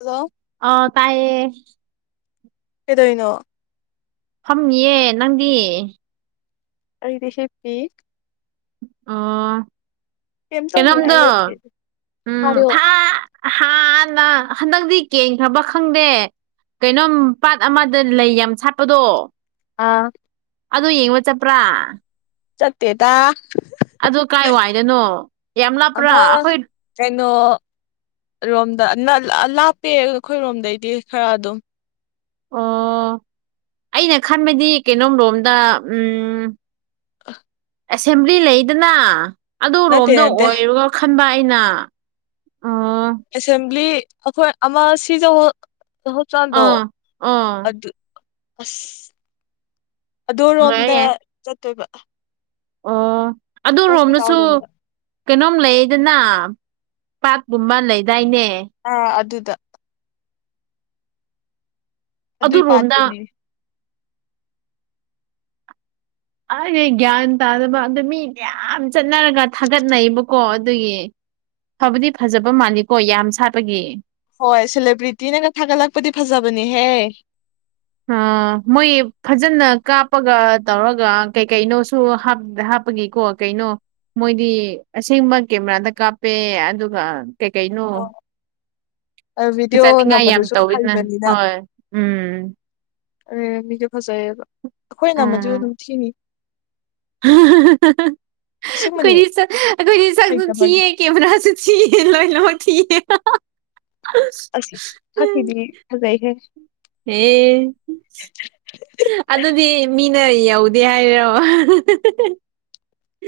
Hello ꯑ ꯇꯥꯏꯌꯦ ꯀꯩꯗꯣꯏꯅꯣ ꯐꯝꯃꯤꯌꯦ ꯅꯪꯗꯤ ꯑꯩꯗꯤ ꯁꯤꯞꯛꯇꯤ ꯑꯣ ꯀꯩꯝ ꯇꯧꯅꯤꯡꯉꯥꯏ ꯀꯩꯅꯣꯝꯗꯣ ꯂꯩꯇꯦ ꯎꯝ ꯍꯥꯏꯌꯣ ꯊꯥ ꯍꯥꯟꯅ ꯍꯟꯗꯛꯇꯤ ꯀꯦꯟꯈ꯭ꯔꯕ ꯈꯪꯗꯦ ꯀꯩꯅꯣꯝ ꯄꯥꯠ ꯑꯃꯗ ꯂꯩ ꯌꯥꯝ ꯁꯥꯠꯄꯗꯣ ꯑꯥ ꯑꯗꯨꯗ ꯌꯦꯡꯕ ꯆꯠꯄ꯭ꯔꯥ ꯆꯠꯠꯇꯦꯗ ꯑꯗꯨ ꯀꯥꯏ ꯋꯥꯏꯗꯅꯣ ꯌꯥꯝ ꯂꯥꯞꯄ꯭ꯔꯥ ꯑꯃ ꯑꯩꯈꯣꯏ ꯀꯩꯅꯣ ꯔꯣꯝꯗ ꯂꯥꯞꯄꯦ ꯑꯩꯈꯣꯏꯔꯣꯝꯗꯩꯗꯤ ꯈꯔ ꯑꯗꯨꯝ ꯑꯣ ꯑꯩꯅ ꯈꯟꯕꯗꯤ ꯀꯩꯅꯣꯝꯂꯣꯝꯗ ꯎꯝ ꯑ ꯑꯦꯁꯦꯝꯕ꯭ꯂꯤ ꯂꯩꯗꯅ ꯅꯠꯇꯦ ꯑꯗꯨꯔꯣꯝꯗ ꯅꯠꯇꯦ ꯑꯣꯏꯔꯒ ꯈꯟꯕ ꯑꯩꯅ ꯑꯣ ꯑꯦꯁꯦꯝꯕ꯭ꯂꯤ ꯑꯩꯈꯣꯏ ꯑꯃ ꯁꯤꯖꯧꯍꯆ꯭ꯔꯥꯟꯗꯣ ꯑꯥ ꯑꯥ ꯑꯗꯨ ꯑꯁ ꯑꯗꯨ ꯌꯥꯏ ꯔꯣꯝꯗ ꯌꯥꯏ ꯆꯠꯇꯣꯏꯕ ꯑꯣ ꯑꯗꯨ ꯍꯣꯁꯄꯤꯇꯥꯜ ꯔꯣꯝꯅꯁꯨ ꯔꯣꯝꯗ ꯀꯩꯅꯣꯝ ꯂꯩꯗꯅ ꯄꯥꯀꯨꯝꯕ ꯂꯩꯗꯥꯏꯅꯦ ꯑ ꯑꯗꯨꯗ ꯑꯗꯨꯏ ꯑꯗꯨꯔꯣꯝꯗ ꯄꯥꯠꯇꯨꯅꯦ ꯑꯩꯁ ꯒ꯭ꯌꯥꯟ ꯇꯥꯗꯕ ꯑꯗ ꯃꯤ ꯃꯌꯥꯝ ꯆꯠꯅꯔꯒ ꯊꯥꯒꯠꯅꯩꯌꯦꯕꯀꯣ ꯀꯣ ꯑꯗꯨꯒꯤ ꯐꯕꯗꯤ ꯐꯖꯕ ꯃꯥꯜꯂꯤꯀꯣ ꯌꯥꯝ ꯁꯥꯠꯄꯒꯤ ꯍꯣꯏ ꯁꯦꯂꯦꯕ꯭ꯔꯤꯇꯤꯅꯒ ꯊꯥꯒꯠꯂꯛꯄꯗꯤ ꯐꯖꯕꯅꯦꯍꯦ ꯑ ꯃꯣꯏ ꯐꯖꯅ ꯀꯥꯞꯄꯒ ꯇꯧꯔꯒ ꯀꯩ ꯀꯩꯅꯣꯁꯨ ꯍꯥꯞꯄꯒꯤꯀꯣ ꯀꯩꯅꯣ ꯃꯣꯏꯗꯤ ꯑꯁꯦꯡꯕ ꯀꯦꯃꯦꯔꯥꯗ ꯀꯥꯞꯄꯦ ꯑꯗꯨꯒ ꯀꯩ ꯀꯩꯅꯣ ꯑꯗꯨ ꯚꯤꯗꯤꯑꯣ ꯐꯖꯅꯤꯡꯉꯥꯏ ꯌꯥꯝ ꯅꯝꯕꯗꯨꯁꯨ ꯇꯧꯋꯤꯅ ꯍꯩꯕꯅꯤꯅ ꯍꯣꯏ ꯎꯝ ꯑꯦ ꯃꯤꯁꯨ ꯐꯖꯩꯌꯦꯕ ꯑꯩꯈꯣꯏꯅꯃ ꯎꯝ ꯑꯗꯨꯝ ꯊꯤꯅꯤ ꯑꯁꯦꯡꯕꯅꯦ ꯑꯩꯈꯣꯏꯗꯤ ꯑꯩꯈꯣꯏꯗꯤ ꯁꯛꯝ ꯊꯤ ꯍꯩꯇꯕꯒꯤ ꯀꯦꯃꯦꯔꯥꯥꯁ ꯁꯤꯤ ꯂꯣꯏ ꯂ ꯎꯝ ꯖꯩꯈꯦ ꯍꯦ ꯑꯗꯨꯗꯤ ꯃꯤꯅ ꯌꯧꯗꯦ ꯍꯥꯏꯔꯣ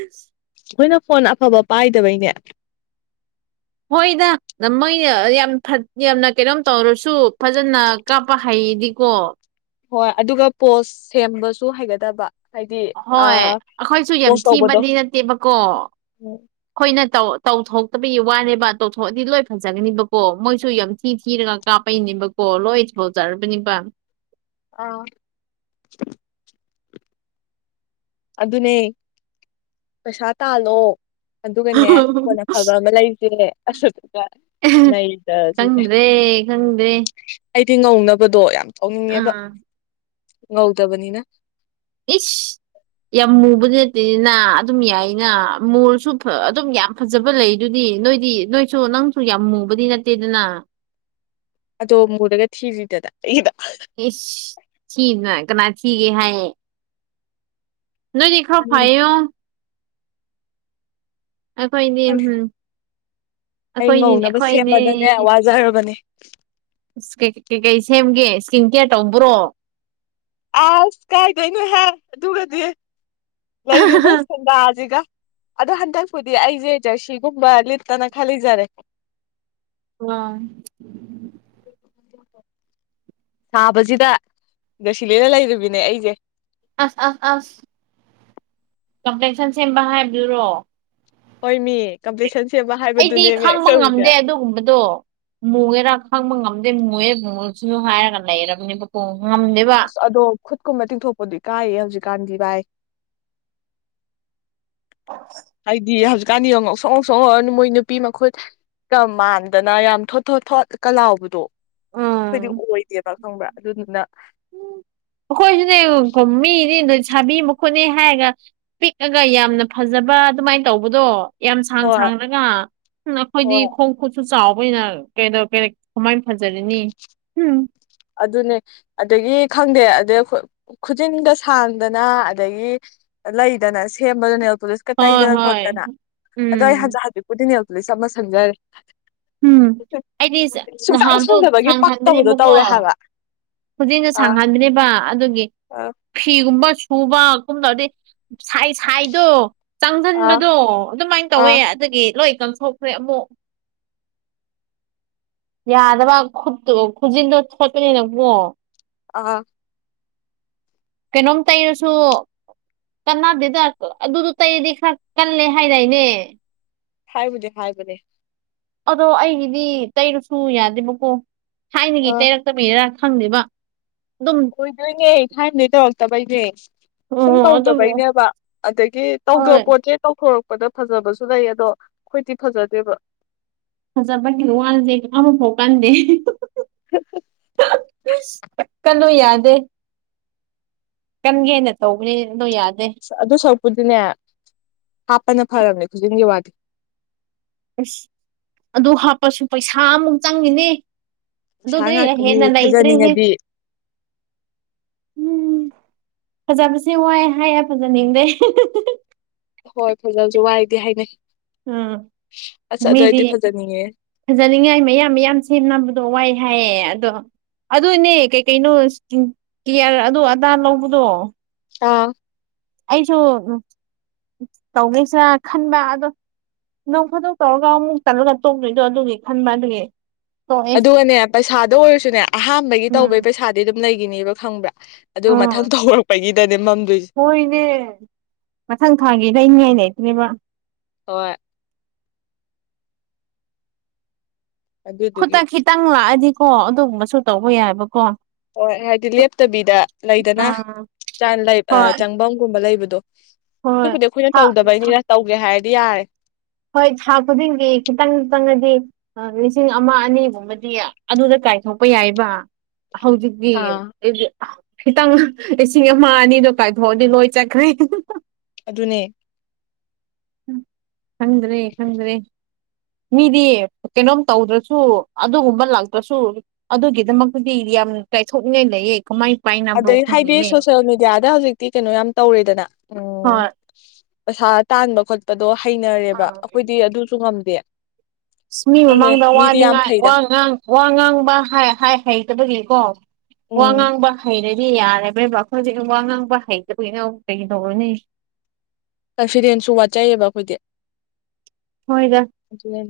ꯑꯦꯁ ꯑꯩꯈꯣꯏꯅ ꯐꯣꯟ ꯑꯐꯕ ꯄꯥꯏꯗꯕꯩꯅꯦ ꯍꯣꯏꯗ ꯃꯣꯏꯅ ꯌꯥꯝ ꯌꯥꯝꯅ ꯀꯩꯅꯣꯝ ꯇꯧꯔꯁꯨ ꯐꯖꯅ ꯀꯥꯞꯄ ꯍꯩꯌꯦꯗꯤꯀꯣ ꯍꯣꯏ ꯑꯗꯨꯒ ꯄꯣꯁ ꯁꯦꯝꯕꯁꯨ ꯍꯩꯒꯗꯕ ꯍꯥꯏꯗꯤ ꯍꯣꯏ ꯑꯥ ꯑꯩꯈꯣꯏꯁꯨ ꯌꯥꯝ ꯄꯣꯁ ꯇꯧꯕꯗꯣ ꯊꯤꯕꯗꯤ ꯅꯠꯇꯦꯕꯀꯣ ꯎꯝ ꯑꯩꯈꯣꯏꯅꯧ ꯇꯧꯊꯣꯛꯇꯕꯒꯤ ꯋꯥꯅꯦꯕ ꯇꯧꯊꯣꯛꯑꯗꯤ ꯂꯣꯏ ꯐꯖꯒꯅꯤꯕꯀꯣ ꯃꯣꯏꯁꯨ ꯌꯥꯝ ꯊꯤ ꯊꯤꯔꯒ ꯀꯥꯞꯄꯩꯅꯦꯕꯀꯣ ꯂꯣꯏ ꯊ ꯐꯥꯎꯖꯔꯕꯅꯤꯕ ꯑ ꯑꯗꯨꯅꯦ ꯄꯩꯁꯥ ꯇꯥꯜꯂꯣ ꯑꯗꯨꯒꯅꯦ ꯀꯣꯟꯅ ꯐꯕ ꯑꯃ ꯂꯩꯁꯦ ꯑꯁ ꯅꯗ ꯁꯤ ꯏꯦ ꯈꯪꯗ꯭ꯔꯦ ꯈꯪꯗ꯭ꯔꯦ ꯑꯩꯗꯤ ꯉꯧꯅꯕꯗꯣ ꯌꯥꯝ ꯇꯧꯅꯤꯡꯉꯦꯕ ꯑꯥ ꯉꯧꯗꯕꯅꯤꯅ ꯏꯁ ꯌꯥꯝ ꯃꯨꯕꯗꯤ ꯅꯠꯇꯦꯅꯤꯅ ꯑꯗꯨꯝ ꯌꯥꯏꯅ ꯃꯣꯜꯁꯨ ꯑꯗꯨꯝ ꯌꯥꯝ ꯐꯖꯕ ꯂꯩ ꯑꯗꯨꯗꯤ ꯅꯣꯏꯗꯤ ꯅꯣꯏꯁꯨ ꯅꯪꯁꯨ ꯌꯥꯝ ꯃꯨꯕꯗꯤ ꯅꯠꯇꯦꯗꯅ ꯑꯗꯣꯝ ꯃꯨꯔꯒ ꯊꯤꯔꯤꯗꯅ ꯑꯩꯒꯤꯗ ꯏꯁꯁ ꯁꯤꯤꯅ ꯀꯅꯥ ꯊꯤꯒꯦ ꯍꯥꯏꯌꯦ ꯅꯗꯤ ꯈꯣ ꯈꯪꯗꯦ ꯐꯥꯏꯌꯣ ꯑꯈ ꯏꯅꯝ ꯈꯪꯗꯦ ꯑꯩ ꯉꯧꯅꯕ ꯁꯦꯝꯃꯗꯅꯦ ꯋꯥꯖꯔꯕꯅꯦ ꯀꯩꯀꯩ ꯁꯦꯝꯒꯦ ꯏꯁꯀꯤꯟ ꯀꯦꯌꯔ ꯇꯧꯕ꯭ꯔꯣ ꯑꯁ ꯀꯥꯏꯗꯣꯏꯅꯣ ꯍꯥꯏ ꯑꯗꯨꯒꯗꯤ ꯂꯩꯔꯤꯕ ꯑꯥ ꯁꯦꯟꯗꯥꯁꯤꯒ ꯑꯗꯨꯗꯣ ꯍꯟꯗꯛꯄꯨꯗꯤ ꯑꯩꯁꯦꯖꯔꯁꯤꯒꯨꯝꯕ ꯂꯤꯠꯇꯅ ꯈꯂꯤꯖꯔꯦ ꯑ ꯁꯥꯕꯁꯤꯗ ꯉ ꯁꯤꯂꯔ ꯂꯩꯃꯤꯅꯦ ꯑꯩꯁꯦ ꯑꯁ ꯑ ꯑꯁ ꯀꯝꯄ꯭ꯂꯦꯟꯁꯟ ꯁꯦꯝꯕ ꯍꯥꯏꯕꯗꯨꯔꯣ ꯑꯣꯏꯃꯤ ꯑꯩꯗꯤ ꯈꯪꯕ ꯉꯝꯗꯦ ꯑꯗꯨꯒꯨꯝꯕꯗꯣ ꯃꯣꯏꯦꯔꯥ ꯈꯪꯕ ꯉꯝꯗꯦ ꯃꯣꯏꯦꯕꯨꯡꯉꯁꯨꯁꯨ ꯍꯥꯏꯔꯒ ꯂꯩꯔꯕꯅꯦꯕ ꯉꯝꯗꯦ ꯑꯁ ꯑꯗꯣ ꯈꯨꯠꯀꯨꯝꯕ ꯇꯤꯡꯊꯣꯛꯄꯗꯤ ꯀꯥꯏꯌꯦ ꯍꯧꯖꯤꯛꯀꯥꯟꯗꯤ ꯚꯥꯏ ꯑꯣ ꯍꯥꯏꯗꯤ ꯍꯧꯖꯤꯛꯀꯥꯟꯗꯤ ꯌꯦꯡꯉꯣ ꯁꯣꯡꯉꯧ ꯁꯣꯡꯉꯧꯑꯅꯤ ꯃꯣꯏ ꯅꯨꯄꯤ ꯃꯈꯨꯠ ꯀ ꯃꯥꯟꯗꯅ ꯌꯥꯝ ꯊꯣꯠ ꯊꯣꯠ ꯊꯣꯠꯀ ꯂꯥꯎꯕꯗꯣ ꯍꯥꯏꯗꯤ ꯑꯣꯏꯗꯦꯕ ꯈꯪꯕ꯭ꯔꯥ ꯑꯗꯨꯗꯨꯅ ꯎ ꯑꯩꯈꯣꯏꯁꯨꯅꯦ ꯨꯝꯃꯤꯅꯦ ꯅꯣꯏ ꯁꯥꯕꯤ ꯃꯨ ꯈꯣꯠꯅ ꯍꯥꯏꯔꯒ ꯄꯤꯛꯑꯒ ꯌꯥꯝꯅ ꯐꯖꯕ ꯑꯗꯨꯃꯥꯏꯅ ꯇꯧꯕꯗꯣ ꯌꯥꯝ ꯁꯥꯡ ꯍꯣꯏ ꯁꯥꯡꯔꯒ ꯑꯩꯈꯣꯏꯗꯤ ꯍꯣꯏ ꯈꯣꯡ ꯈꯨꯠꯁꯨ ꯆꯥꯎꯕꯅ ꯀꯩꯗ ꯀꯃꯥꯏꯅ ꯐꯖꯔꯤꯅꯤ ꯎꯝ ꯑꯗꯨꯅꯦ ꯑꯗꯒꯤ ꯈꯪꯗꯦ ꯑꯗꯩ ꯈꯨꯖꯤꯟꯒ ꯁꯥꯡꯗꯅ ꯑꯗꯒꯤ ꯂꯩꯗꯅ ꯁꯦꯝꯕꯗꯨꯅꯦ ꯄꯨꯂꯤꯁ ꯍꯣꯏ ꯇꯩꯗꯅ ꯍꯣꯏ ꯈꯣꯠꯇꯅ ꯑꯗꯣ ꯑꯩ ꯎꯝ ꯍꯟꯗꯛ ꯍꯖꯤꯠꯄꯨꯗꯤꯡꯅꯦꯛꯇ ꯆꯝꯃ ꯁꯪꯖꯔꯦ ꯑꯩꯗꯤ ꯁꯨꯡꯆꯥꯏ ꯅꯍꯥꯟꯗꯣ ꯁꯨꯡꯗꯕꯒꯤ ꯄꯛꯇꯕꯗꯣ ꯇꯧꯋꯦ ꯍꯧꯖꯤꯛꯅ ꯁꯥꯡꯍꯟꯕꯅꯦꯕ ꯑꯗꯨꯒꯤ ꯑꯥ ꯐꯤꯒꯨꯝꯕ ꯁꯨꯕꯒꯨꯝ ꯇꯧꯗꯤ ꯁꯥꯏ ꯁꯥꯏꯗꯣ ꯑꯥ ꯆꯪꯁꯤꯟꯕꯗꯣ ꯑꯗꯨꯃꯥꯏꯅ ꯇꯧꯋꯦ ꯑꯥ ꯑꯗꯨꯗꯒꯤ ꯂꯣꯏ ꯀꯪꯊꯣꯛꯈ꯭ꯔꯦ ꯑꯃꯨꯛ ꯌꯥꯗꯕ ꯈꯨꯠꯇꯣ ꯈꯨꯖꯤꯟꯗꯣ ꯊꯣꯠꯄꯅꯤꯅ ꯄꯣ ꯑ ꯀꯩꯅꯣꯝ ꯇꯩꯔꯁꯨ ꯀꯥꯟꯅꯗꯦꯗ ꯑꯗꯨꯗꯣ ꯇꯩꯔꯗꯤ ꯈꯔ ꯀꯜꯂꯦ ꯍꯥꯏꯅꯏꯅꯦ ꯐꯥꯏꯕꯨꯖꯦ ꯍꯥꯏꯥꯏꯕꯅꯦꯦ ꯑꯗꯣ ꯑꯩꯒꯤꯗꯤ ꯇꯩꯔꯨꯁꯨ ꯌꯥꯗꯦꯕꯀꯣ ꯊꯥꯏꯅꯒꯤ ꯑꯥ ꯇꯩꯔꯛꯇꯃꯤꯗꯔ ꯈꯪꯗꯦꯕ ꯑꯗꯨꯝ ꯑꯣꯏꯣꯏꯗꯣꯏꯅꯦ ꯈꯥꯏꯅꯗꯩ ꯇꯧꯔꯛꯇꯕꯩꯅꯦꯦ ꯑꯣ ꯁꯨꯝ ꯑꯗꯨꯕꯨ ꯇꯧꯗꯕꯩꯅꯦꯕ ꯑꯗꯒꯤ ꯍꯣꯏ ꯇꯧꯗꯕ ꯄꯣꯠꯁꯦ ꯇꯧꯊꯣꯔꯛꯄ ꯄꯄꯗ ꯐꯖꯕꯁꯨ ꯂꯩ ꯑꯗꯣ ꯑꯩꯈꯣꯏꯗꯤꯤ ꯐꯖꯗꯦꯕ ꯐꯖꯕꯒꯤ ꯋꯥꯜꯁꯦ ꯀꯕ ꯐꯣꯛ ꯀꯥꯟꯗꯦ ꯍ ꯀꯜꯂꯨ ꯌꯥꯗꯦ ꯀꯟꯒꯦꯅ ꯇꯧꯕꯅꯤ ꯑꯗꯣ ꯌꯥꯗꯦ ꯑꯗꯨ ꯁꯔꯨꯛꯄꯨꯗꯤꯅꯦ ꯍꯥꯞꯄꯅ ꯐꯔꯕꯅꯦ ꯈꯨꯗꯖꯤꯟꯒꯤ ꯋꯥꯗꯤ ꯑꯁ ꯑꯗꯨ ꯍꯥꯞꯄꯁꯨ ꯄꯩꯁꯥ ꯑꯃꯨꯛ ꯆꯪꯉꯤꯅꯦ ꯄꯩꯁꯥ ꯑꯗꯨꯗꯤ ꯉꯥꯛꯇꯅꯤ ꯍꯦꯟꯅ ꯂꯩꯇ꯭ꯔꯦꯍꯦ ꯐꯖꯅꯤꯡꯉꯗꯤ ꯎꯝ ꯐꯖꯕꯁꯦ ꯋꯥꯏ ꯍꯥꯏꯌꯦ ꯐꯖꯅꯤꯡꯗꯦ ꯍꯣꯏ ꯐꯖꯕꯁꯨ ꯋꯥꯏꯗꯤ ꯍꯥꯏꯅꯩ ꯑ ꯑꯁ ꯑꯗꯨ ꯃꯤꯗꯤ ꯑꯩꯗꯤ ꯐꯖꯅꯤꯡꯉꯦ ꯐꯖꯅꯤꯡꯉꯥꯏ ꯃꯌꯥꯝ ꯃꯌꯥꯝ ꯁꯦꯝꯅꯕꯗꯣ ꯋꯥꯏ ꯍꯥꯏꯌꯦ ꯑꯗꯣ ꯑꯗꯨꯅꯦ ꯀꯩꯀꯩꯅꯣ ꯏꯁꯇꯤꯡ ꯀꯤꯌꯥꯔ ꯑꯗꯨ ꯑꯗꯥ ꯂꯧꯕꯗꯣ ꯑꯥ ꯑꯩꯁꯨ ꯇꯧꯅꯩꯁ ꯈꯟꯕ ꯑꯗꯣ ꯅꯣꯡ ꯐꯗꯣꯛ ꯇꯧꯔꯒ ꯑꯃꯨꯛ ꯇꯜꯂꯒ ꯇꯣꯛꯇꯣꯏꯗꯣ ꯑꯗꯨꯒꯤ ꯈꯟꯕ ꯑꯗꯨꯒꯤ ꯇꯣꯛꯑꯦ ꯑꯗꯨꯒꯅꯦ ꯄꯩꯁꯥꯗ ꯑꯣꯏꯔꯁꯨꯅꯦ ꯑꯍꯥꯟꯕꯒꯤ ꯇꯧꯕꯒꯤ ꯎꯝ ꯄꯩꯁꯥꯗꯤ ꯑꯗꯨꯝ ꯂꯩꯒꯤꯅꯦꯕ ꯈꯪꯕ꯭ꯔꯥ ꯑꯗꯨꯒ ꯃꯊꯪꯇ ꯍꯧꯔꯛꯄꯒꯤꯗꯅꯦ ꯃꯝꯗꯣꯏꯁꯦ ꯍꯣꯏ ꯏꯅꯦ ꯃꯊꯪ ꯊꯥꯒꯤ ꯂꯩꯅꯤꯡꯉꯥꯏꯗꯨꯅꯦꯕ ꯍꯣꯏ ꯑꯗꯨꯗꯨꯒꯤ ꯈꯨꯠꯇ ꯈꯤꯇꯪ ꯂꯥꯛꯑꯗꯤꯀꯣ ꯑꯗꯨꯒꯨꯝꯕꯁꯨ ꯇꯧꯕ ꯌꯥꯏꯕꯀꯣ ꯍꯣꯏ ꯍꯥꯏꯗꯤ ꯂꯦꯞꯇꯕꯤꯗ ꯂꯩꯗꯅ ꯎꯝ ꯆꯜ ꯂꯩꯞ ꯑꯥ ꯍꯣꯏ ꯆꯪꯅꯝꯒꯨꯝꯕ ꯂꯩꯕꯗꯣ ꯍꯣꯏ ꯑꯗꯨꯕꯨꯗꯤ ꯑꯩꯈꯣꯏꯅ ꯊꯥ ꯊꯥ ꯇꯧꯗꯕꯩꯅꯤꯅ ꯇꯧꯒꯦ ꯍꯥꯏꯔꯗꯤ ꯌꯥꯔꯦ꯫ ꯍꯣꯏ ꯊꯥ ꯈꯨꯗꯤꯡꯒꯤ ꯈꯤꯇꯪ ꯆꯪꯉꯗꯤ ꯂꯤꯁꯤꯡ ꯑꯃ ꯑꯅꯤꯒꯨꯝꯕꯗꯤ ꯑꯗꯨꯗ ꯀꯥꯏꯊꯣꯛꯄ ꯌꯥꯏꯕ ꯍꯧꯖꯤꯛꯇꯤ ꯑꯥ ꯑꯦꯞꯖ ꯈꯤꯇꯪ ꯂꯤꯁꯤꯡ ꯑꯃ ꯑꯅꯤꯗꯣ ꯀꯥꯏꯊꯣꯛꯑꯗꯤ ꯂꯣꯏ ꯆꯠꯈ꯭ꯔꯦ ꯑꯗꯨꯅꯦ ꯈꯪꯗꯔꯦ ꯈꯪꯗꯔꯦ ꯃꯤꯗꯤ ꯀꯩꯅꯣꯝ ꯇꯧꯗ꯭ꯔꯁꯨ ꯑꯗꯨꯒꯨꯝꯕ ꯂꯥꯛꯇ꯭ꯔꯁꯨ ꯑꯗꯨꯒꯤꯗꯃꯛꯇꯗꯤ ꯌꯥꯝ ꯇꯥꯏꯊꯣꯛꯅꯤꯡꯉꯥꯏ ꯂꯩꯌꯦ ꯀꯃꯥꯏ ꯄꯥꯏꯅꯕ꯭ꯔꯣ ꯑꯗꯩ ꯍꯥꯏꯗꯤ ꯈꯪꯗꯦꯅꯦ ꯁꯣꯁꯦꯜ ꯃꯦꯗꯤꯌꯥꯗ ꯍꯧꯖꯤꯛꯇꯤ ꯀꯩꯅꯣ ꯌꯥꯝ ꯇꯧꯔꯦꯗꯅ ꯎꯝ ꯍꯣꯏ ꯄꯩꯁꯥ ꯇꯥꯟꯕ ꯈꯣꯠꯄꯗꯣ ꯍꯩꯅꯔꯦꯕ ꯑꯥ ꯑꯩꯈꯣꯏꯗꯤ ꯑꯗꯨꯁꯨ ꯉꯝꯗꯦ꯫ ꯑ ꯃꯤ ꯈꯪꯗꯦ ꯃꯃꯥꯡꯗ ꯃꯤꯗꯤ ꯌꯥꯝ ꯋꯥꯅꯤꯡꯉꯥꯏ ꯐꯩꯗ ꯋꯥ ꯉꯥꯡ ꯋꯥ ꯉꯥꯡꯕ ꯍꯩꯇꯕꯒꯤꯀꯣ ꯋꯥ ꯎꯝ ꯉꯥꯡꯕ ꯍꯩꯔꯗꯤ ꯌꯥꯔꯦꯕꯦꯕ ꯑꯈꯣꯏꯗꯤ ꯋꯥ ꯉꯥꯡꯕ ꯍꯩꯇꯕꯒꯤꯉꯧ ꯀꯩꯗꯧꯔꯨꯅꯤ꯫ ꯀꯟꯐꯤꯗꯦꯟꯁꯁꯨ ꯋꯥꯠꯆꯩꯌꯦꯕ ꯑꯩꯈꯣꯏꯗꯤ ꯍꯣꯏꯗ ꯑꯗꯨꯅꯤ꯫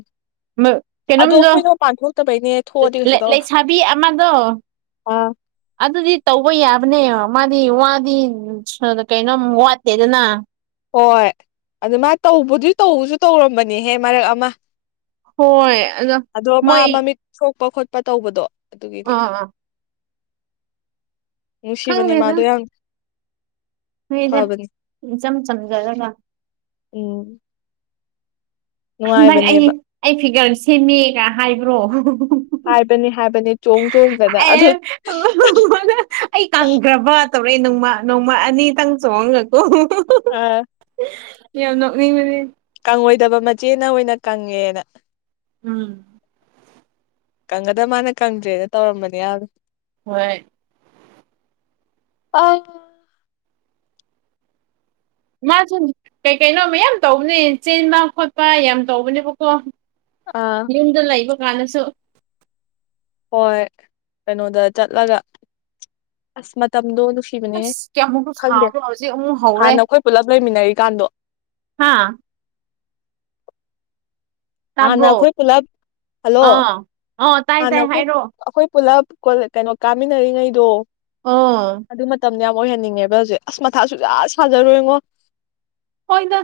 ꯑꯗꯣ ꯀꯩꯅꯣꯝꯗꯣ ꯑꯩꯈꯣꯏꯅ ꯃꯄꯥꯟ ꯊꯣꯛꯇꯕꯩꯅꯦ ꯊꯣꯛꯑꯗꯤ ꯀꯩꯁꯨ ꯇꯥꯎꯔꯣꯏ꯫ ꯂꯩꯁꯥꯕꯤ ꯑꯃꯗꯣ ꯑꯥ ꯑꯗꯨꯗꯤ ꯇꯧꯕ ꯌꯥꯕꯅꯦ ꯃꯥꯗꯤ ꯋꯥꯗꯤ ꯀꯩꯅꯣꯝ ꯋꯥꯠꯇꯦꯗꯅ ꯍꯣꯏ ꯑꯗꯨ ꯃꯥ ꯇꯧꯕꯗꯨ ꯇꯧꯕꯁꯨ ꯇꯧꯔꯝꯕꯅꯤꯍꯦ ꯃꯔꯛ ꯑꯃ ꯍꯣꯏ ꯑꯗꯣ ꯃꯥ ꯃꯣꯏ ꯃꯃꯤꯠ ꯁꯣꯛꯄ ꯈꯣꯠꯄ ꯇꯧꯕꯗꯣ ꯑꯗꯨꯒꯤꯅꯤꯗ ꯑꯥ ꯅꯨꯡꯁꯤꯕꯅꯦ ꯈꯪꯗꯦꯗ ꯃꯥꯗꯣ ꯌꯥꯝ ꯅꯣꯏꯗ ꯐꯕꯅꯦ꯫ ꯏꯆꯝ ꯆꯝꯖꯔꯒ ꯎꯝ ꯍꯟꯗꯛ ꯑꯩ ꯅꯨꯡꯉꯥꯏꯕꯅꯦꯕ ꯑꯩ ꯐꯤꯒꯔ ꯁꯦꯝꯃꯦꯒ ꯍꯥꯏꯕ꯭ꯔꯣ? ꯍꯥꯏꯕꯅꯤ ꯍꯥꯏꯕꯅꯤ ꯆꯣꯡ ꯆꯣꯡꯗꯅ ꯑꯗꯨ ꯑꯦ ꯑꯩ ꯀꯪꯈ꯭ꯔꯕ ꯇꯧꯔꯛꯑꯦ ꯅꯣꯡꯃ ꯅꯣꯡꯃ ꯑꯅꯤꯇꯪ ꯆꯣꯡꯉꯒꯀꯣ ꯑꯥ ꯌꯥꯝ ꯅꯣꯛꯅꯤꯡꯕꯅꯤ ꯫ ꯀꯪꯉꯣꯏꯗꯕ ꯃꯆꯦꯅ ꯑꯣꯏꯅ ꯀꯪꯉꯦꯅ ꯎꯝ ꯀꯪꯒꯗꯕ ꯃꯥꯅ ꯀꯪꯗ꯭ꯔꯦꯅ ꯇꯧꯔꯝꯕꯅꯤ ꯌꯥꯝꯅ ꯍꯣꯏ ꯑꯥ ꯃꯥꯁꯨ ꯀꯩ ꯀꯩꯅꯣ ꯃꯌꯥꯝ ꯇꯧꯕꯅꯦ ꯆꯦꯟꯕ ꯈꯣꯠꯄ ꯌꯥꯝ ꯇꯧꯕꯅꯦꯕꯀꯣ ꯑꯥ ꯌꯨꯝꯗ ꯂꯩꯕ ꯀꯥꯟꯗꯁꯨ ꯍꯣꯏ ꯀꯩꯅꯣꯗ ꯆꯠꯂꯒ ꯑꯁ ꯃꯇꯝꯗꯣ ꯅꯨꯡꯁꯤ ꯊꯤꯕꯅꯦꯍ ꯑꯁ ꯀꯌꯥꯃꯨꯛꯁꯨ ꯈꯪꯗꯦ ꯁꯥꯕ꯭ꯔꯣ ꯍꯧꯖꯤꯛ ꯑꯃꯨꯛ ꯍꯧꯔꯦ ꯍꯥꯟꯅ ꯑꯩꯈꯣꯏ ꯄꯨꯂꯞ ꯂꯩꯃꯤꯟꯅꯔꯤꯀꯥꯟꯗꯣ ꯍꯥꯥ ꯍꯥꯟꯅ ꯇꯥꯕ꯭ꯔꯣ ꯑꯩꯈꯣꯏ ꯄꯨꯂꯞ ꯍꯜꯂꯣ ꯑꯥ ꯑ ꯇꯥꯏ ꯍꯥꯟꯅ ꯇꯥꯏ ꯑꯩꯈꯣꯏ ꯍꯥꯏꯔꯛꯑꯣ ꯑꯩꯈꯣꯏ ꯄꯨꯂꯞ ꯀꯩꯅꯣ ꯀꯥꯃꯤꯟꯅꯔꯤꯉꯩꯗꯣ ꯑꯣ ꯑꯗꯨ ꯃꯇꯝꯗꯨ ꯌꯥꯝ ꯑꯣꯏꯍꯟꯅꯤꯡꯉꯦꯕ ꯍꯧꯖꯤꯛ ꯑꯁ ꯃꯊꯥ ꯁꯨꯖꯥ ꯁꯥꯖꯔꯣꯏꯉꯣ ꯍꯣꯏꯗ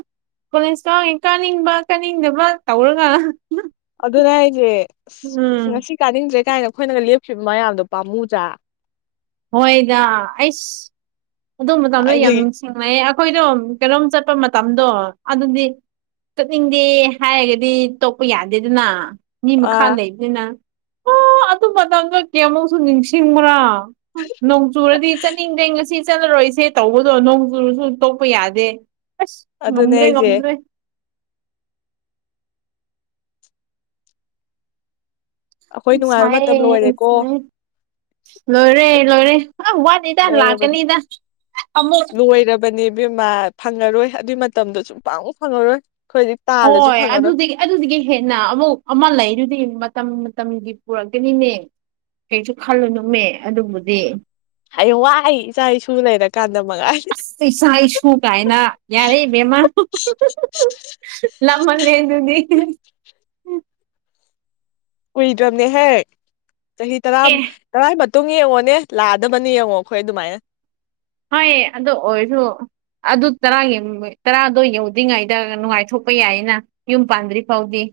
ꯀꯣꯂꯦꯖ ꯀꯥꯎꯋꯦꯡ ꯀꯥꯅꯤꯡꯕ ꯀꯥꯅꯤꯡꯗꯕ ꯇꯧꯔꯒ ꯑꯗꯨꯅꯦ ꯍꯥꯏꯖꯦ ꯑꯁ ꯎꯝ ꯉꯁꯤ ꯀꯥꯅꯤꯡꯗ꯭ꯔꯦ ꯀꯥꯏꯅ ꯑꯩꯈꯣꯏꯅꯒ ꯂꯦꯞꯈꯤꯕ ꯃꯌꯥꯝꯗꯣ ꯄꯥꯝꯃꯨꯗ꯭ꯔ ꯍꯣꯏꯗ ꯑꯩꯁ ꯑꯗꯨ ꯃꯇꯝꯗꯣ ꯌꯥꯝ ꯊꯥꯏꯅꯒꯤ ꯊ‌ꯦꯡꯅꯩꯌꯦ ꯑꯩꯈꯣꯏꯗꯣ ꯀꯩꯅꯣꯝ ꯆꯠꯄ ꯃꯇꯝꯗꯣ ꯑꯗꯨꯗꯤ ꯆꯠꯅꯤꯡꯗꯦ ꯍꯥꯏꯔꯒꯗꯤ ꯇꯣꯛꯄ ꯌꯥꯗꯦꯗꯅ ꯃꯤ ꯃꯈꯥ ꯑꯥ ꯂꯩꯕꯅꯤꯅ ꯑꯣ ꯑꯗꯨ ꯃꯇꯝꯗꫭ ꯀꯌꯥꯃꯨꯛꯁꯨ ꯅꯤꯡꯁꯤꯡꯕ꯭ꯔꯥ ꯅꯣꯡꯆꯨꯔꯗꯤ ꯆꯠꯅꯤꯡꯗ‌ꯦ ꯉꯁꯤ ꯆꯠꯂꯔꯣꯏꯁꯦ ꯇꯧꯕꯗꯣ ꯅꯣꯡ ꯆꯨꯁꯨ ꯇꯣꯛꯄ ꯌꯥꯗꯦ ꯑꯁ ꯑꯗꯨꯅꯦ ꯉꯝꯗ꯭ꯔ‌ꯦ ꯑꯩꯁꯦ ꯉꯝꯗ꯭ꯔ‌ꯦ ꯑꯩꯈꯣꯏ ꯅꯨꯡꯉꯥꯏꯕ ꯃꯇꯝ ꯁꯥꯏꯌꯦ ꯂꯣꯏꯔꯦꯀꯣ ꯁꯥꯏꯌꯦ ꯂꯣꯏꯔꯦ ꯂꯣꯏꯔꯦ ꯑ ꯋꯥꯠꯂꯤꯗ ꯂꯣꯏꯔꯕꯅꯤ ꯂꯥꯛꯀꯅꯤꯗ ꯑꯃꯨꯛ ꯕꯅꯦꯏꯕ‌ꯦꯝꯃ ꯐꯪꯉꯔꯣꯏ ꯑꯗꯨꯏ ꯃꯇꯝꯗꯨ ꯁꯨꯡꯐꯪ ꯐꯪꯉꯔꯣꯏ ꯑꯩꯈꯣꯏꯗꯤ ꯍꯣꯏ ꯑꯗꯨꯗꯤ ꯑꯗꯨꯗꯒꯤ ꯍꯦꯟꯅ ꯑꯃꯨꯛ ꯑꯃ ꯂꯩꯗꯨꯗꯤ ꯃꯇꯝ ꯃꯇꯝꯒꯤ ꯄꯨꯔꯛꯀꯅꯤꯅꯦ ꯀꯩꯁꯨ ꯈꯜꯂꯨ ꯅꯨꯝꯃꯦ ꯑꯗꯨꯕꯨꯗꯤ ꯍꯌꯦꯋꯥꯏ ꯏꯆꯥ ꯏꯁꯨ ꯂꯩꯔꯀꯥꯟꯗ ꯃꯉꯥꯏꯔꯦ ꯏꯁꯥ ꯏꯁꯨ ꯀꯥꯏꯅ ꯌꯥꯔꯦ ꯏꯕꯦꯝꯃ ꯂꯞꯃꯜꯂ‌ꯦ ꯑꯗꯨꯗꯤ ꯀꯨꯏꯗ꯭ꯔꯝꯅꯦꯍꯦ ꯆꯍꯤ ꯇꯔꯥꯝ ꯑꯦ ꯇꯔꯥꯏ ꯃꯇꯨꯡ ꯌꯦꯡꯉꯣꯅꯦ ꯂꯥꯛꯑꯗꯕꯅꯤ ꯌꯦꯡꯑꯣ ꯑꯩꯈꯣꯏ ꯑꯗꯨꯃꯥꯏꯅ ꯍꯣꯏꯌꯦ ꯑꯗꯣ ꯑꯣꯏꯔꯁꯨ ꯑꯗꯨ ꯇꯔꯥꯒꯤ ꯇꯔꯥꯗꯣ ꯌꯧꯗ꯭ꯔꯤꯉꯩꯗ ꯅꯨꯡꯉꯥꯏꯊꯣꯛꯄ ꯌꯥꯏꯅ ꯌꯨꯝ ꯄꯥꯟꯗ꯭ꯔꯤ ꯐꯥꯎꯗꯤ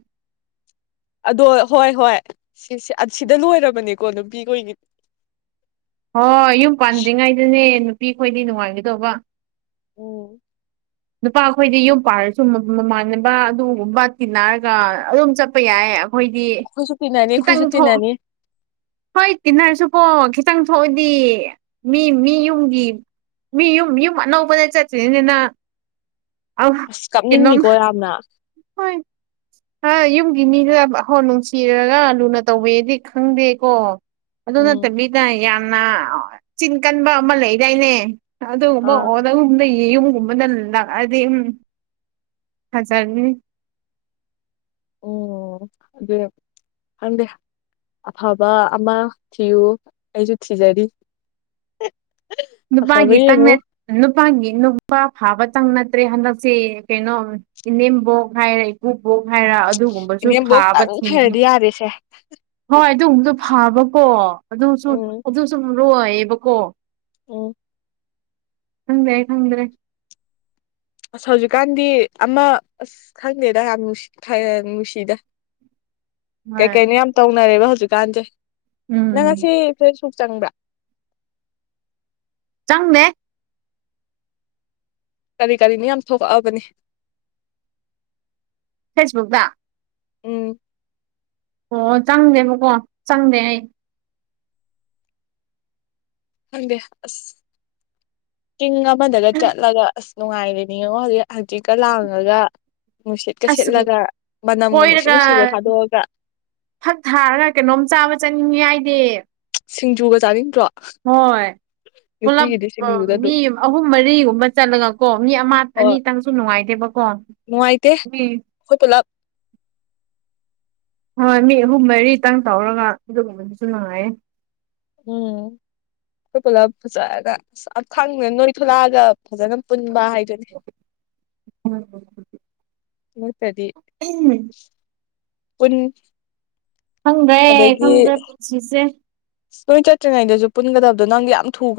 ꯑꯗꯣ ꯍꯣꯏ ꯍꯣꯏ ꯁꯤ ꯁꯤ ꯑꯁꯤꯗ ꯂꯣꯏꯔꯕꯅꯤꯀꯣ ꯅꯨꯄꯤꯈꯣꯏꯒꯤ ꯍꯣꯏ ꯌꯨꯝ ꯄꯥꯟꯗ꯭ꯔꯤꯉꯩꯗꯅꯦ ꯅꯨꯄꯤ ꯈꯣꯏꯗꯤ ꯅꯨꯡꯉꯥꯏꯒꯗꯧꯕ ꯎꯝ ꯅꯨꯄꯥ ꯈꯣꯏꯗꯤ ꯌꯨꯝ ꯄꯥꯜꯂꯁꯨ ꯃ ꯃꯃꯥꯟꯅꯕ ꯑꯗꯨꯒꯨꯝꯕ ꯇꯤꯟꯅꯔꯒ ꯑꯗꯨꯝ ꯆꯠꯄ ꯌꯥꯏꯌꯦ ꯍꯣꯏꯗꯤ ꯑꯩꯈꯣꯏꯁꯨ ꯇꯤꯟꯅꯅꯤ ꯈꯤꯇꯪ ꯑꯩꯈꯣꯏꯁꯨ ꯊꯣꯛ ꯇꯤꯟꯅꯅꯤ ꯍꯣꯏ ꯇꯤꯟꯅꯔꯁꯨꯀꯣ ꯈꯤꯇꯪ ꯊꯣꯛꯑꯗꯤ ꯃꯤ ꯃꯤ ꯌꯨꯝꯒꯤ ꯃꯤ ꯌꯨꯝ ꯌꯨꯝ ꯑꯅꯧꯕꯅ ꯆꯠꯇ꯭ꯔꯤꯅꯤꯅ ꯑꯁ ꯀꯩꯅꯣꯝ [unintelligible] ꯍꯣꯏ ꯍꫭꯏ ꯌꯨꯝꯒꯤ ꯃꯤꯗꯅ ꯍꯣꯏ ꯅꯨꯡꯁꯤꯔꯒ ꯂꯨꯅ ꯇꯧꯕꯔꯗꯤ ꯈꯪꯗꯦꯀꯣ ꯑꯗꯨ ꯎꯝ ꯅꯠꯇꯕꯤꯗ ꯌꯥꯝꯅ ꯆꯤꯟ ꯀꯟꯕ ꯑꯃ ꯂꯩꯗꯥꯏꯅꯦ ꯑꯗꯨꯒꯨꯝꯕ ꯑꯥ ꯑꯣꯜ ꯂꯒꯨꯝꯅ [unintelligible] ꯌꯦꯌꯨꯝꯒꯨꯝꯕꯅ ꯂꯥꯛꯑꯗꯤ ꯑꯗꯨꯝ ꯐꯖꯔꯅꯤ ꯑꯣ ꯑꯗꯨꯅꯦ ꯍꯪꯗꯦ ꯑꯐꯕ ꯑꯃ ꯊꯤꯌꯨ ꯑꯩꯁꯨ ꯊꯤꯖꯔꯤ ꯑꯐꯕ ꯅꯨꯄꯥꯒꯤꯇꯪ ꯌꯦꯡꯉꯨ ꯅꯨꯄꯥꯒꯤ ꯅꯨꯄꯥ ꯐꯥꯕꯇꯪ ꯅꯠꯇ꯭ꯔꯦ ꯍꯟꯗꯛꯁꯦ ꯀꯩꯅꯣꯝ ꯏꯅꯦꯝꯕꯣꯛ ꯍꯥꯏꯔ ꯏꯀꯨꯕꯣꯛ ꯍꯥꯏꯔ ꯑꯗꯨꯒꯨꯝꯕꯁꯨ ꯐꯥꯕ ꯏꯅꯦꯝꯕꯣꯛꯇꯪ ꯊꯤꯌꯨ ꯐꯔꯗꯤ ꯌꯥꯔꯦꯁꯦ ꯍꯣꯏ ꯑꯗꯨꯒꯨꯝꯕꯗꯨ ꯐꯕꯀꯣ ꯑꯗꯨꯁꯨ ꯎꯝ ꯑꯗꯨꯁꯨ ꯂꯣꯏꯌꯦꯕꯀꯣ ꯎꯝ ꯈꯪꯗ꯭ꯔꯦ ꯈꯪꯗ꯭ꯔꯦ ꯑꯁ ꯍꯧꯖꯤꯛꯀꯥꯟꯗꯤ ꯑꯃ ꯑꯁ ꯈꯪꯗꯦꯗ ꯌꯥꯝ ꯅꯨꯡꯁꯤꯗ ꯍꯣꯏ ꯀꯩꯀꯩꯅꯣ ꯌꯥꯝ ꯇꯧꯅꯔꯦꯕ ꯍꯧꯖꯤꯛꯀꯥꯟꯁꯦ ꯎꯝ ꯅꯪ ꯉꯑꯁꯤ ꯐꯦꯁꯕꯨꯛ ꯆꯪꯕ꯭ꯔꯥ ꯆꯪꯗ‌ꯦ ꯀꯔꯤ ꯀꯔꯤꯅꫭ ꯌꯥꯝ ꯊꯣꯛꯂꯛꯑꯕꯅꯤ ꯐꯦꯁꯕꯨꯛꯗ ꯎꯝ ꯑꯣ ꯆꯪꯗꯦꯕꯀꯣ ꯆꯪꯗꯦ ꯑꯩ ꯈꯪꯗꯦ ꯑꯁ ꯆꯤꯡ ꯑꯃꯗꯒ ꯆꯠꯂꯒ ꯑꯁ ꯅꯨꯡꯉꯥꯏꯔꯦꯅꯤ ꯌꯦꯉꯣ ꯍꯧꯖꯤꯛ ꯍꯆꯤꯛꯀꯥ ꯂꯥꯡꯉꯒ ꯅꯨꯡꯁꯤꯠꯀꯥ ꯑꯁ ꯁꯤꯠꯂꯒ ꯃꯅꯝꯒ ꯅꯨꯡꯁꯤ ꯀꯣꯏꯔꯒ ꯅꯨꯡꯁꯤꯕ ꯊꯥꯗꯣꯛꯑꯒ ꯐꯛ ꯊꯥꯔꯒ ꯀꯩꯅꯣꯝ ꯆꯥꯕ ꯆꯥꯅꯤꯡꯉꯦ ꯑꯩꯗꯤ ꯁꯤꯡꯖꯨꯒ ꯆꯥꯅꯤꯡꯗ꯭ꯔꯣ ꯍꯣꯏ ꯄꯨꯂꯞ ꯅꯨꯄꯤꯒꯤꯗꯤ ꯁꯤꯡꯖꯨꯗ ꯃꯤ ꯑꯗꯨꯝ ꯑꯍꯨꯝ ꯃꯔꯤꯒꯨꯝꯕ ꯆꯠꯂꯒ ꯀꯣ ꯃꯤ ꯑꯃ ꯑꯅꯤ ꯍꯣꯏ ꯇꯪ ꯅꯨꯡꯉꯥꯏꯇꯦꯕ ꯀꯣ ꯅꯨꯡꯉꯥꯏꯇꯦ ꯑꯩꯈꯣꯏ ꯄꯨꯂꯞ ꯍꯣꯏ ꯃꯤ ꯑꯍꯨꯝ ꯃꯔꯤꯇꯪ ꯇꯧꯔꯒ ꯑꯗꯨꯒꯨꯝꯕꯗꯨꯁꯨ ꯅꯨꯡꯉꯥꯏꯌꯦ ꯎꯝ ꯑꯩꯈꯣꯏ ꯄꯨꯂꯞ ꯐꯖꯅ ꯑꯊꯥꯡꯅ ꯅꯣꯏ ꯊꯂꯛꯑꯒ ꯐꯖꯅ ꯄꯨꯟꯕ ꯍꯥꯏꯗꯨꯅꯤ ꯅꯠꯇ꯭ꯔꯗꯤ ꯎꯝ ꯎꯟ ꯈꯪꯗ꯭ꯔꯦ ꯈꯪꯗ꯭ꯔꯦ ꯄꯨꯟꯁꯤꯁꯦ ꯅꯣꯏ ꯆꯠꯇ꯭ꯔꯤꯉꯩꯗꯖꯨ ꯄꯨꯟꯒꯗꯕꯗꯣ ꯅꯪꯗꯤ ꯌꯥꯝ ꯊꯨꯒꯔ